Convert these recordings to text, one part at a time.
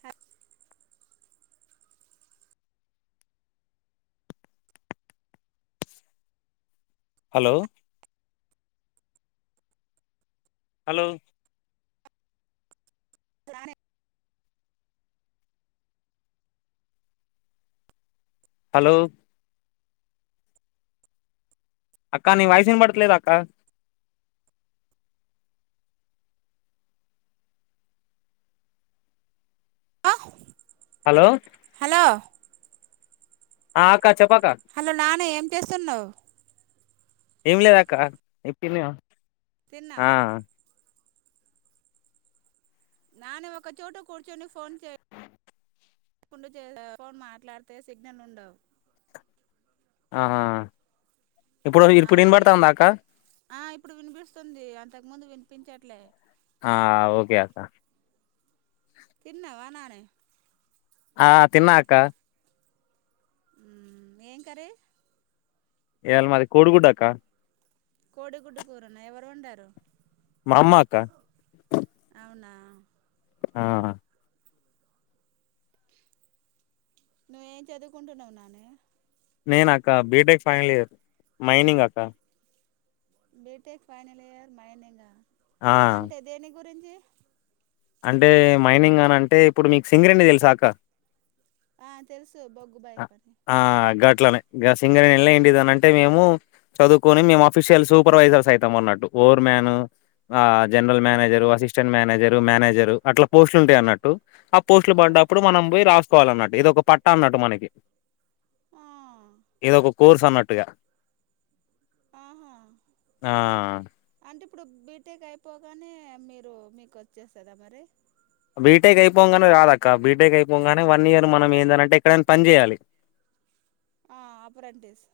హ hello hello లానేే hello అక్క నీ వయసిన పడతలేదు అక్క ఆ హలో హలో ఆ క హలో నాన్న ఏం చేస్తున్నావు్ ఏం లేదా అక్క ఎప్పున్న తిన్నా ఆ నాను ఒక చోట కూర్చొని ఫోన్ కు ఫోన్ మాట్లాడితే సిగ్నల్ ఉండవు ఆహా ఇప్పుడు ఆ ఇప్పుడు అని ఇనబడతాందాకా ఇంతకు ముందు వినిపించట్లే ఆ ఓకే అక్క తిన్నావా నాని ఆ తిన్నా అక్కా ఏం కర్రీ ఇయల మది కోడి గుడ్డు అక్క కోడి గుడ్డు కూరన ఎవరు వండారు మా అమ్మ అక్క నా ఆ నువ్వేం చదువుకుంటున్నవ్ నానే నేనక్క బీటెక్ ఫైనల్ ఇయర్ మైనింగ్ అక్క బిటెక్ ఫైనల్ ఇయర్ మైనింగా ఆ అంటే దేనిక్ గురించి అంటే మైనింగ్ అనంటే ఇప్పుడు మీకు సింగరేణి తెల్సా అక్క ఆ తెల్సు బొగ్గు బాయ్ పని ట్లనే గ సింగరేణి ఏంటిదనంటే మేము చదువుకొని మేము అఫిషియల్ సూపర్వైజర్స్ అయితాం అన్నట్టు ఓర్ మ్యాన్ ఆ general manager assistant manager manager అట్ల పోస్టులుంటయి అన్నట్టు పోస్టులు పడ్డడప్పుడు మనం పోయి రా కోవాలన్నట్ ఇది ఒక పట్ట అన్నట్టు మనకి ఇదొక కోర్స్ అన్నట్టుగా ఆహా ఆ అంటే ఇప్పుడు బీటేక్ అయిపోగానే మీరు మీకు వచ్చేస్తదా మరి బీటెక్ అయిపోంగనే రాదక్క బీటెక్ అయిపోగానే వన్ ఇయర్ మనం ఏందనంటే ఎక్కడైనా పన్ జేయాలి. ఆ అప్రెంటిస్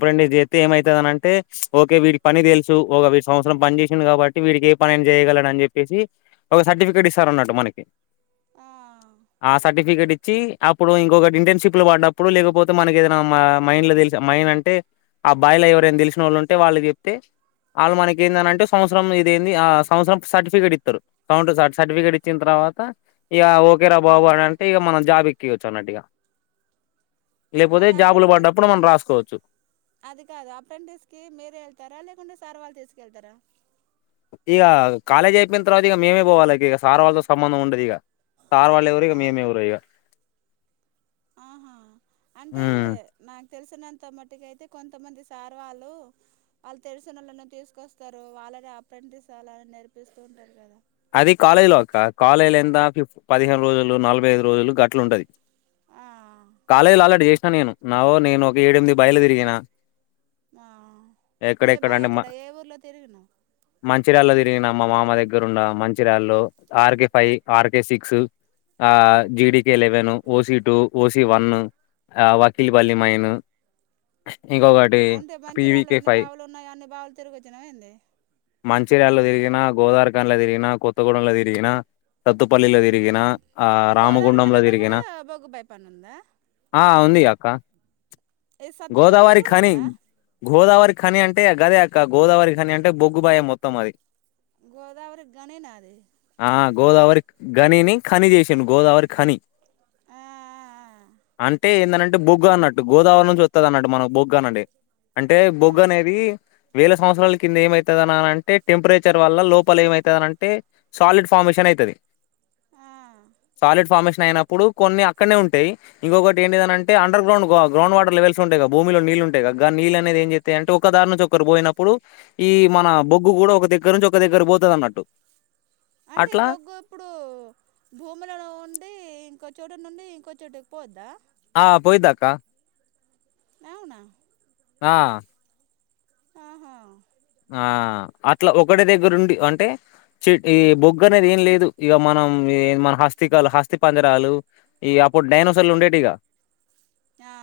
అప్రెంటిస్ ఏమైతదనంటే అంటే ఓకే వీడికి పని తెలుసు ఒక సంవత్సరం పని చేసిండు కాబట్టి వీడికి ఏ పనైనా చేయగలడని చెప్పేసి ఒక సర్టిఫికేట్ అన్నట్టు మనకి ఆ ఆ సర్టిఫికెట్ ఇ చ్చి అప్పుడు ఇంకొకటి ఇంటర్న్షిప్ లో పడ్డప్పుడు లేకపోతే మనకేదన్నా మా మైంన్ల తెల్ మైన్ అంటే ఆ బాయిల ఎవరైనా తెలిసినోళ్ళు ఉంటే వాళ్ళకి చెప్తే వాళ్ళు మనకేందనంటే సంవత్సరం ఇది ఏంది ఆ సంవత్సం సర్టిఫికేట్ ఇత్తరు కౌంట్ సర్టిఫికేట్ ఇచ్చిన తర్వాత ఇగా ఓకేరా బాబు అని అంటే ఇగ మనం జాబ్ ఎక్కియచ్చు అన్నట్టు ఇగ మరి అప్రెంటిస్కి అది కాదు అప్రెంటిస్కి మీరే ఎళ్తారా లేకుంటే సర్వాళ్లు తీస్ కెళ్తరా ఇగ కాలేజ్ అయిపోయిన్ తర్వాత మేమే పోవాలె ఇగ సార్ వాళ్ళతో సంబంధం ఉండదు ఇగ సార్ వాళ్ళు ఎవరో ఇగ ఆ మేం ఎవరో ఇగ ఆహా అంటే ఉమ్. నాక్ తెలిసినంత మటుకయితే కొంతమంది సార్ వాళ్ళు వాళ్ళు తెలిసినోల్లను తీసుకొస్తారు వాళ్ళని అప్రెంటిస్ అలా నేర్పిస్తూ ఉంటారు కదా అది కాలేజ్లో అక్క కాలేజ్ల ఎంత ఫిఫ్ పదిహేను రోజులు నలభై ఐదు రోజులు గట్లుంటది. ఆ కాలేజ్ల ఆల్రెడీ చేస్ నేను నావో నేను ఒక ఏడెమిది బాయిలు తిరిగిన ఆ ఏ ఎక్కడెక్కడ బాయ్ అంటే అక్కడ ఏ ఊర్లో తిరిగినవు చిరాల్లో తిరిన మా మామ దగ్గర ఉన్న మంచిరాల్లో ఆర్క ఫైవ్ ఆర్క సిక్స్ ఆ జిడకే eleven OC two OC one వకల్ బలి మైన్ ఇంకొకటి అంటే మంచి రాళ్ళు పివికే ఎన్ని ఫైవ్ బావులు ఉన్నాయో అన్ని బావులు తిరిగొచ్చినవ ఏంది మంచిర్యాళ తిరిగిన గోదావరిఖనిలో తిరిగిన నా కొత్తగూడెంలో తిరిగిన సత్తుపల్లిలో తిరిగిన ఆ రామగుండంలో గోదావరిఖనిలో తిరిగిన కూడా బొగ్గు భాయ్ పని ఉందా డకా ఇది సత్తుపల్లిలో కూడా గోదావరిఖాని ఉందా గోదావరి ఖని అంటే గదే అక్క గోదావరిఖనీ అంటే బొగ్గు భాయ్ మొత్తం అది గోల్ గోదావరి గానే నా అది ఆ గోదావరి గనిని ఖని చేసిండు గోదావరి ఖని ఆ, అంటే ఏందంటే బొగ్గు అన్నట్టు గోదావరి నుంచి వస్తుంది అన్నట్టు మనకు బొగ్గ అనేని అంటే ఆ, బొగ్గు అనేది వేల సంవత్సాల కింద ఏమైతది నాన్న అంట టెపేచర్ వల్ల లోపల ఏమై అంటే సాలిడ్ ఫార్మేషన్ అయితది ఆ. సాలిడ్ ఫార్మేషన్ అయినప్పుడు కొన్ని అక్కడనే ఉంటాయి ఇంకొకటి ఏంటిదంటే అండర్గ్రౌండ్ గ్రౌండ్ వాటర్ లెవెల్స్ ఉంటాయి భూమిలో నీళ్లు ఉంటాయిగా నీళ్ళ అనేది ఏం చెత్తయ్ అంటే ఒక దారి నుంచి ఒకరు పోయినప్పుడు ఈ మన బొగ్గు కూడా ఒక దగ్గర నుంచి ఒక దగ్గర పోతుంది అన్నట్టు అంటే అట్లా బొగ్గు ఇప్పుడు భూములలో ఉండి ఇంకొచ్చ చోట నుండి ఇంకోచోటక పోద్దా ఆ పోయిదాకా అవునా ఆ ఆహా ఆ అట్లా ఒకటి దగ్గరు ఉండి అంటే చె ఈ బొగ్గు అనేది ఏం లేదు ఇక మనం మన హస్తికాలు హస్తి పజరాలు ఈ అప్పుడు డైనోసర్లు ఉండేవిక ఆ,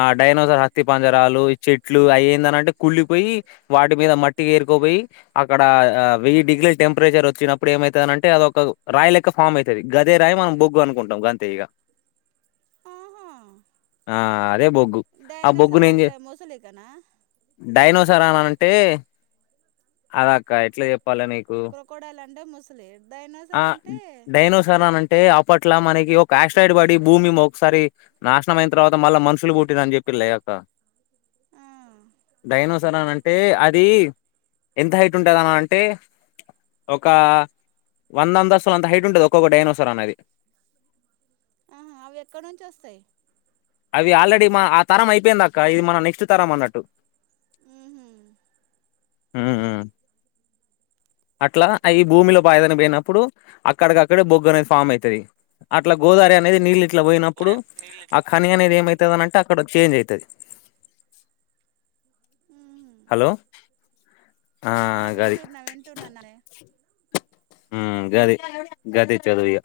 ఆ డైనోసర్ హక్తి పంజరాలు చెట్లు అవి ఏందనింటే కుళ్ళిపోయి వాటి మీద మట్టికి ఏరుకోపోయి అక్కడ వెయ్యి డిగ్రీల టెంపరేచర్ వచ్చినప్పుడు ఏమైతుందంటే అది ఒక రాయి లెక్క ఫామ్ అవుతుంది గదే రాయి మనం బొగ్గు అనుకుంటాం గదే ఈగ ఆహా ఆ దే బొగ్గు ఆ బొగ్గును డైనోసార్ ఏం చే అంటే ముసలికనా డైనోస్ తరనాన అంటే అద అక్క ఏట్లే చే క్రోకోడైల్ అంటే ముసలి ఆ డైనోసార్ అంటే డైనోసార్ అని అప్పట్లా మనకి ఒక ఆక్సైడ్ పడి భూమి మోకసరీ నాశనం అయి తర్వాత మళ్ళ మనుషులు పుట్టిరు చెప్పిల్లు లే కదా ఆ, డైనోసార్ అని అంటే అంటే అది ఎంత హైట్ ఉంటదన్న అంటే ఒక వందం దస్తులు అంత హైట్ ఉంటది ఒక్కొక్క డైనోసర్ అనిది ఆహా అవి ఎక్కడ నుంచి వస్తాయి అవి ఆల్రెడీ ఆ తరం అయిపోయింది అక్క ఇది మన నెక్స్ట్ తరం అన్నట్టు మ్మ్హ్మ్. హ అట్లా అవి భూమిలో బయదని పోయినప్పుడు అక్కడికిక్కడ బొగ్గు అనేది ఫామ్ అయితది అ ట్లా గోదారి అనేది నీళ్ళు ఇట్లా పోయినప్పుడు కానీ అనేది ఏమవుతుందినంటే అక్కడ చేంజ్ అవుతుంది మ్మ్హ్మ్. హలో ఆ గది వింటున్నా వింటున్నా నానే ఉమ్ గది గది చదురిగా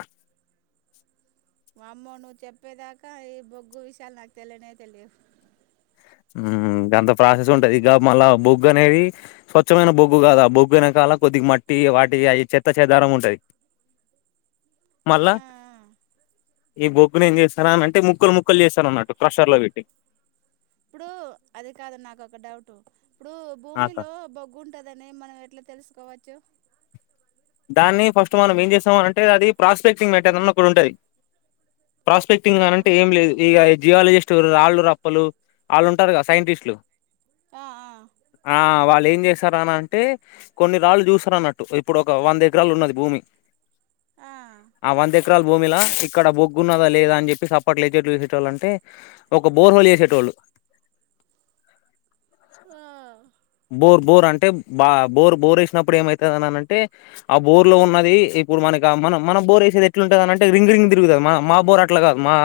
అమ్మో నువ్వు చెప్పేదాకా ఈ బొగ్గు విషయాలు నాకు తెలియనే తెలియవు గంత ప్రాసెస్ ఉంటది ఇక మళ్ళా బొగ్గు అనేది స్వచ్ఛమైన బొగ్గు కాదు ఆ బొగ్గు అనేకాల కొద్దిగా మట్టి వాటి అవి చెత్త చేదారం ఉంటది ఆ మళ్ళా ఈ బొగ్గును ఏం చేస్తార అనింటే ముక్కలు ముక్కలు చేస్తను అన్నట్టు క్రషర్ లో పెట్టి ఇప్పుడు అది కాదు నాకు ఒక డౌట్ ఇప్పుడు భూమిలో బొగ్గు ఉంటదని మనం ఎట్లా తెలుసుకోవచ్చు దాన్ని ఫస్ట్ మనం ఏం చేస్తామ అంటే అది ప్రాస్పెక్టింగ్ మట అన్న కూడా ఉంటుది ప్రాస్పెక్టింగ్ ఆ ని అంటే ఏం లేదు ఇక జియాలజిస్ట్ రాళ్ళు రప్పలు వాళ్ళు ఉంటారు కదా సైంటిస్టులు ఆ ఆ ఆ వాళ్ళ చేశారా అని అంటే కొన్ని రాళ్ళు చూసార అన్నట్టు ఇప్పుడు ఒక ఒక వంద ఎకరాలు ఉన్నది భూమి ఆ ఆ వంద ఎకరలు భూమిలా ఇక్కడ బొగ్గు ఉన్నదా లేదా అని చెప్పిసి అప్పట్ లేచేట్లు వేసేట వాళ్ళ అంటే ఒక బోర్హోల్ వేసేట వాళ్ళు బోర్ బోర్ అంటే బా బోర్ బోర్ వేసినప్పుడు ఏమవుతుందిని అంటే ఆ బోర్ లో ఉన్నది ఇప్పుడు మనకి మనం మనం బోర్ వేసేది ఎట్లుంటుందినింటే రింగ్ రింగ్ తిరుగుతుంది మా బోర్ అట్లా కాదు మా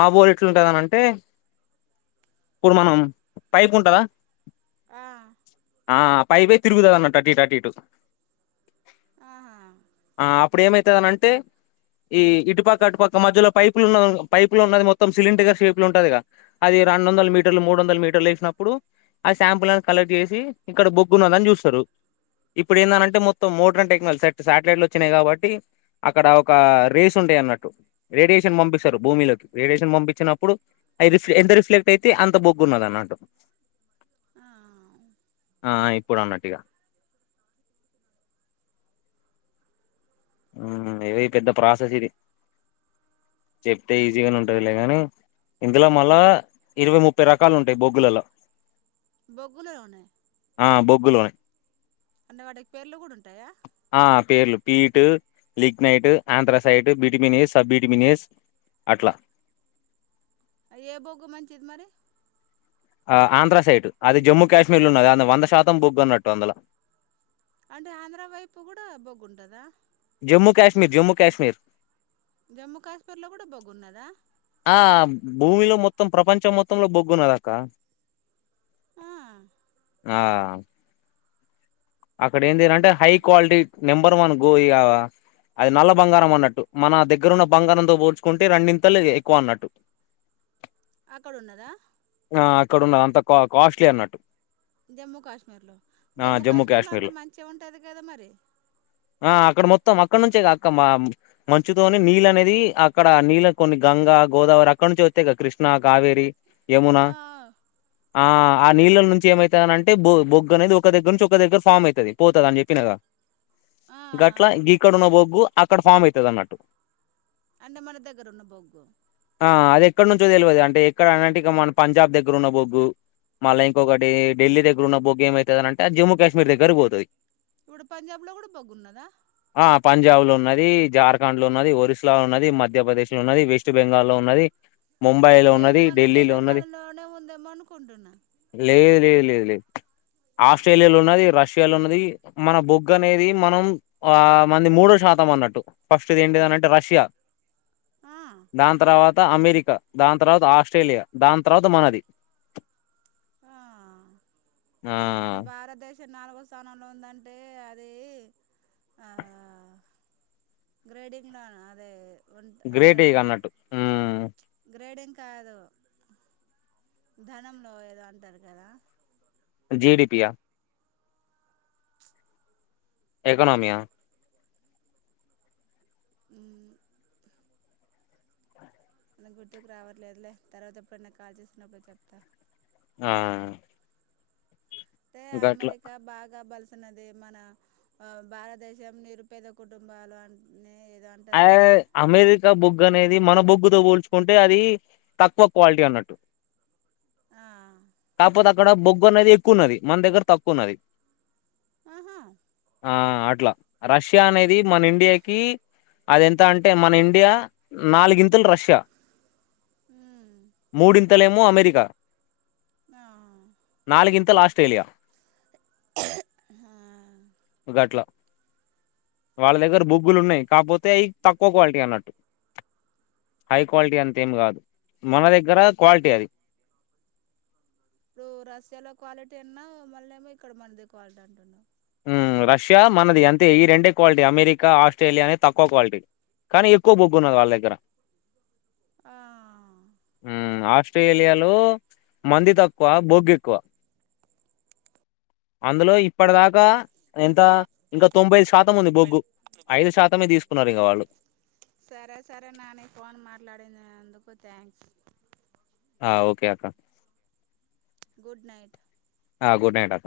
మా బోర్ ఎట్లుంటుందినంటే ఇప్పుడు మనం పైప్ ఉంటుందా ఆ ఆ పైవే తిరుగుదాన్న టటీ టర్టీటు ఆహా ఆ ఇప్పుడు ఏమైతుందనింటే ఈ ఇటుపక్క అటుపక్క మధ్యలో పైపులు ఉన్న పైపులు ఉన్నది మొత్తం సిలిండర్ గర్ షేపులు ఉంటది అది రెండు వందల మీటర్లు మూడు వందల మీటర్లు వేసినప్పుడు ఆ శాంపుల్ కలెక్ట్ చేసి ఇక్కడ బొగ్గు ఉన్నది అని చూస్తారు ఇప్పుడు ఏందనంటే మొత్తం మోటర్న్ టెక్నాల శటిలైట్ లో వచ్చినాయి కాబట్టి అక్కడ ఒక రేస్ ఉంటాయి అన్నట్టు రేడియేషన్ పంపిస్తారు భూమిలోకి రేడియేషన్ పంపించినప్పుడు అవి రిఫ ఎంత రిఫ్లెక్ట్ అయితే అంత బొగ్గు ఉన్నది అన్నట్టు ఆ ఆ ఇప్పుడు అన్నట్టుగా ఏవ పెద్ద ప్రాసెస్ ఇది చెప్తే ఈజీగానే ఉంటదిలే ని ఇందులో మళ్ళా ఇరవై ముప్పై రకాలు ఉంటాయి బొగ్గులలో బగలే అనే ఆ బొగ్గులో లోనే అంటే వాడికి పేర్లు కూడా ఉంటాయా ఆ పేర్లు peat lignite anthracite bituminous subbituminous అట్లా ఏ బొగు మంచిది మరి ఆ ఆంధ్ర సైట్ అది జమ్మూ కాశ్మీర్ లో ఉన్నది అ వంద శాతం బొగ్గనట్టు అందులో అంటే ఆంధ్ర వైపు కూడా బొగ్గుంటదా జమ్మూకాశ్మీర్ జమ్మూకాశ్మీర్ జమ్మూ కాశ్మీర్ లో కూడా బొగ్గున్నదా ఆ భూమిలో మొత్తం ప్రపంచం మొత్తంలో బొగ్గున్నదక్క ఆ ఆ అక్కడ ఏందింటంటే హై క్వాలిటీ నెంబర్ వన్ గో ఇ అది నల్ల బంగారం అన్నట్టు మన దగ్గరున్న బంగారంతో పోడ్చుకుంటే రెండింతలు ఎక్కువ అన్నట్టు అక్కడ ఉన్నదా ఆ అక్కడ ఉన్నదంత కాస్ట్లీ అన్నట్టు జమ్మూ కాశ్మీర్ లో జమ్మూ కాశ్మీర్ లో అంత మంచిగా ఉంటది కదా మరి ఆ అక్కడ మొత్తం అక్కడ నుంచే అక్క మా మంచుతోని నీళ్ అనేది అక్కడ నీళ్ళ కొన్ని గంగ గోదావరి అక్కడ నుంచి వస్తాయి కద కృష్ణ కావేరి యమున ఆ ఆ నీళ్ళల నుంచి ఏమైతనింటే బొ బొగ్గు అనేది ఒక దగ్గర నుంచి ఒక దగ్గర ఫామ్ అయితుది పోతుంది అని చెప్పినద ఆ ఆ గట్లా ఇక్కడ ఉన్న బొగ్గు అక్కడ ఫామ్ అవుతుది అన్నట్టు అంటే మన దగ్గరున్న బొగ్గు ఇక్కడ నుంచో తెల్వదు అంటే ఎక్కడ అని అంటే మన పంజాబ్ దగ్గరున్న బొగ్గు మళ్ళ ఇంకొకటి డెల్లి దగ్గరున్న బొగ్గు ఏమవుతుందనంటే జమ్మూ కాశ్మీర్ ఏగరుబోతది ఇప్పుడు పంజాబ్ లో కూడా బొగ్గు ఉన్నదా ఆ పంజాబ్ లో ఉన్నది జార్ఖండ్ లో ఉన్నది ఒరిస్లో ఉన్నది మధ్యప్రదేశ్ లో ఉన్నది వెస్ట్ బెంగాల్లో లో ఉన్నది ముంబైలో నేను ఉన్నది మన ఢిల్లీలో ఉన్నది తెలంగాణలోనే ఉందేమో అనుకుంటున్నా లేదు లేదు లేదు లేదు ఆస్ట్రేలియాలో ఉన్నది రష్యాలో ఉన్నది మన బొగ్గ అనేది మనం ఆ మంది మూడో శాతం అన్నట్టు ఫస్ట్ది ఏంటిది అనంటే రష్యా ఆ దాని తర్వాత అమెరికా దాని తర్వాత ఆస్ట్రేలియా దాని తర్వాత మనది ఆ ఆ చి నాలుగో స్థానంలో ఉందంటే అదీ ఆ గ్రేడింగ్ లోన్ అదే ఉం గ్రేట్ అంటారు ఇగ కదా అన్నట్టు గ్రేడింగ్ కాదు ధనంలో ఏదో అంటారు కదా జీడిపియా ఎకనమియా ఉమ్ గుర్తుకు రావట్లేదులే తర్వాత ఎప్పుడన్నా కాల్ చేస్తున్నప్పుడు చెప్తా ఆ అంటే గట్లా అమెరికా బాగా బల్ వున్నది మన ఆ భారతదేశం నిరుపేద కుటుంబాలు అని ఏదో అ అంటారు కదా అమెరికా బు బొగ్ అనేది మన బొగ్గుతో పోల్చుకుంటే అది తక్కువ క్వాలిటీ అన్నట్టు ఆ కాకపోతే అక్కడ బొగ్గు అనేది ఎక్కువన్నది మన దగ్గర తక్కువ ఉన్నది ఆహా ఆ అట్లా రష్యా అనే ఇది మన ఇండియాకి అది ఎంత అంటే మన ఇండియా నాలుగింతులు రష్యా ఉమ్ మూడింతలేం అమెరికా ఆ నాలుగిం తల ఆస్ట్రేలియా ఆ గట్లా వాళ్ళ దగ్గర బొగ్గులు ఉన్నాయి కాకపోతే అవి తక్కువ క్వాలిటీ అన్నట్టు హై క్వాలిటీ అంతేం కాదు మన దగ్గర క్వాలిటీ అది ఇప్పుడు రషయాలో క్వాలిటీ అన్నా మళ్ళ ఏమో ఇక్కడ మనది క్వాలిటీ అంటున్నారు ఉమ్ రష్యా మనది అంతే ఈ రెండే క్వాలిటీ అమెరికా ఆస్ట్రేలియా అనే తక్కువ క్వాలిటీ కానీ ఎక్కువ బొగ్గు ఉన్నది వాళ్ళ దగ్గర ఆ ఉమ్ ఆస్ స్ట్రేలియాలో మంది తక్కువ బొగ్గు ఎక్కువ అందులో ఇప్పటిదాక్ ఆ ఎంత ఇంకా తొంభై శాతం ఉంది బొగ్గు ఐదు శాతమే తీసుకున్నారు ఇగ వాళ్ళు సరే సరే నాని ఫోన్ మాట్లాడినందుకు థ్యాంక్స్ ఆ ఓకే అక్క గుడ్ నైట్ ఆ గుడ్ నైట్ అక్క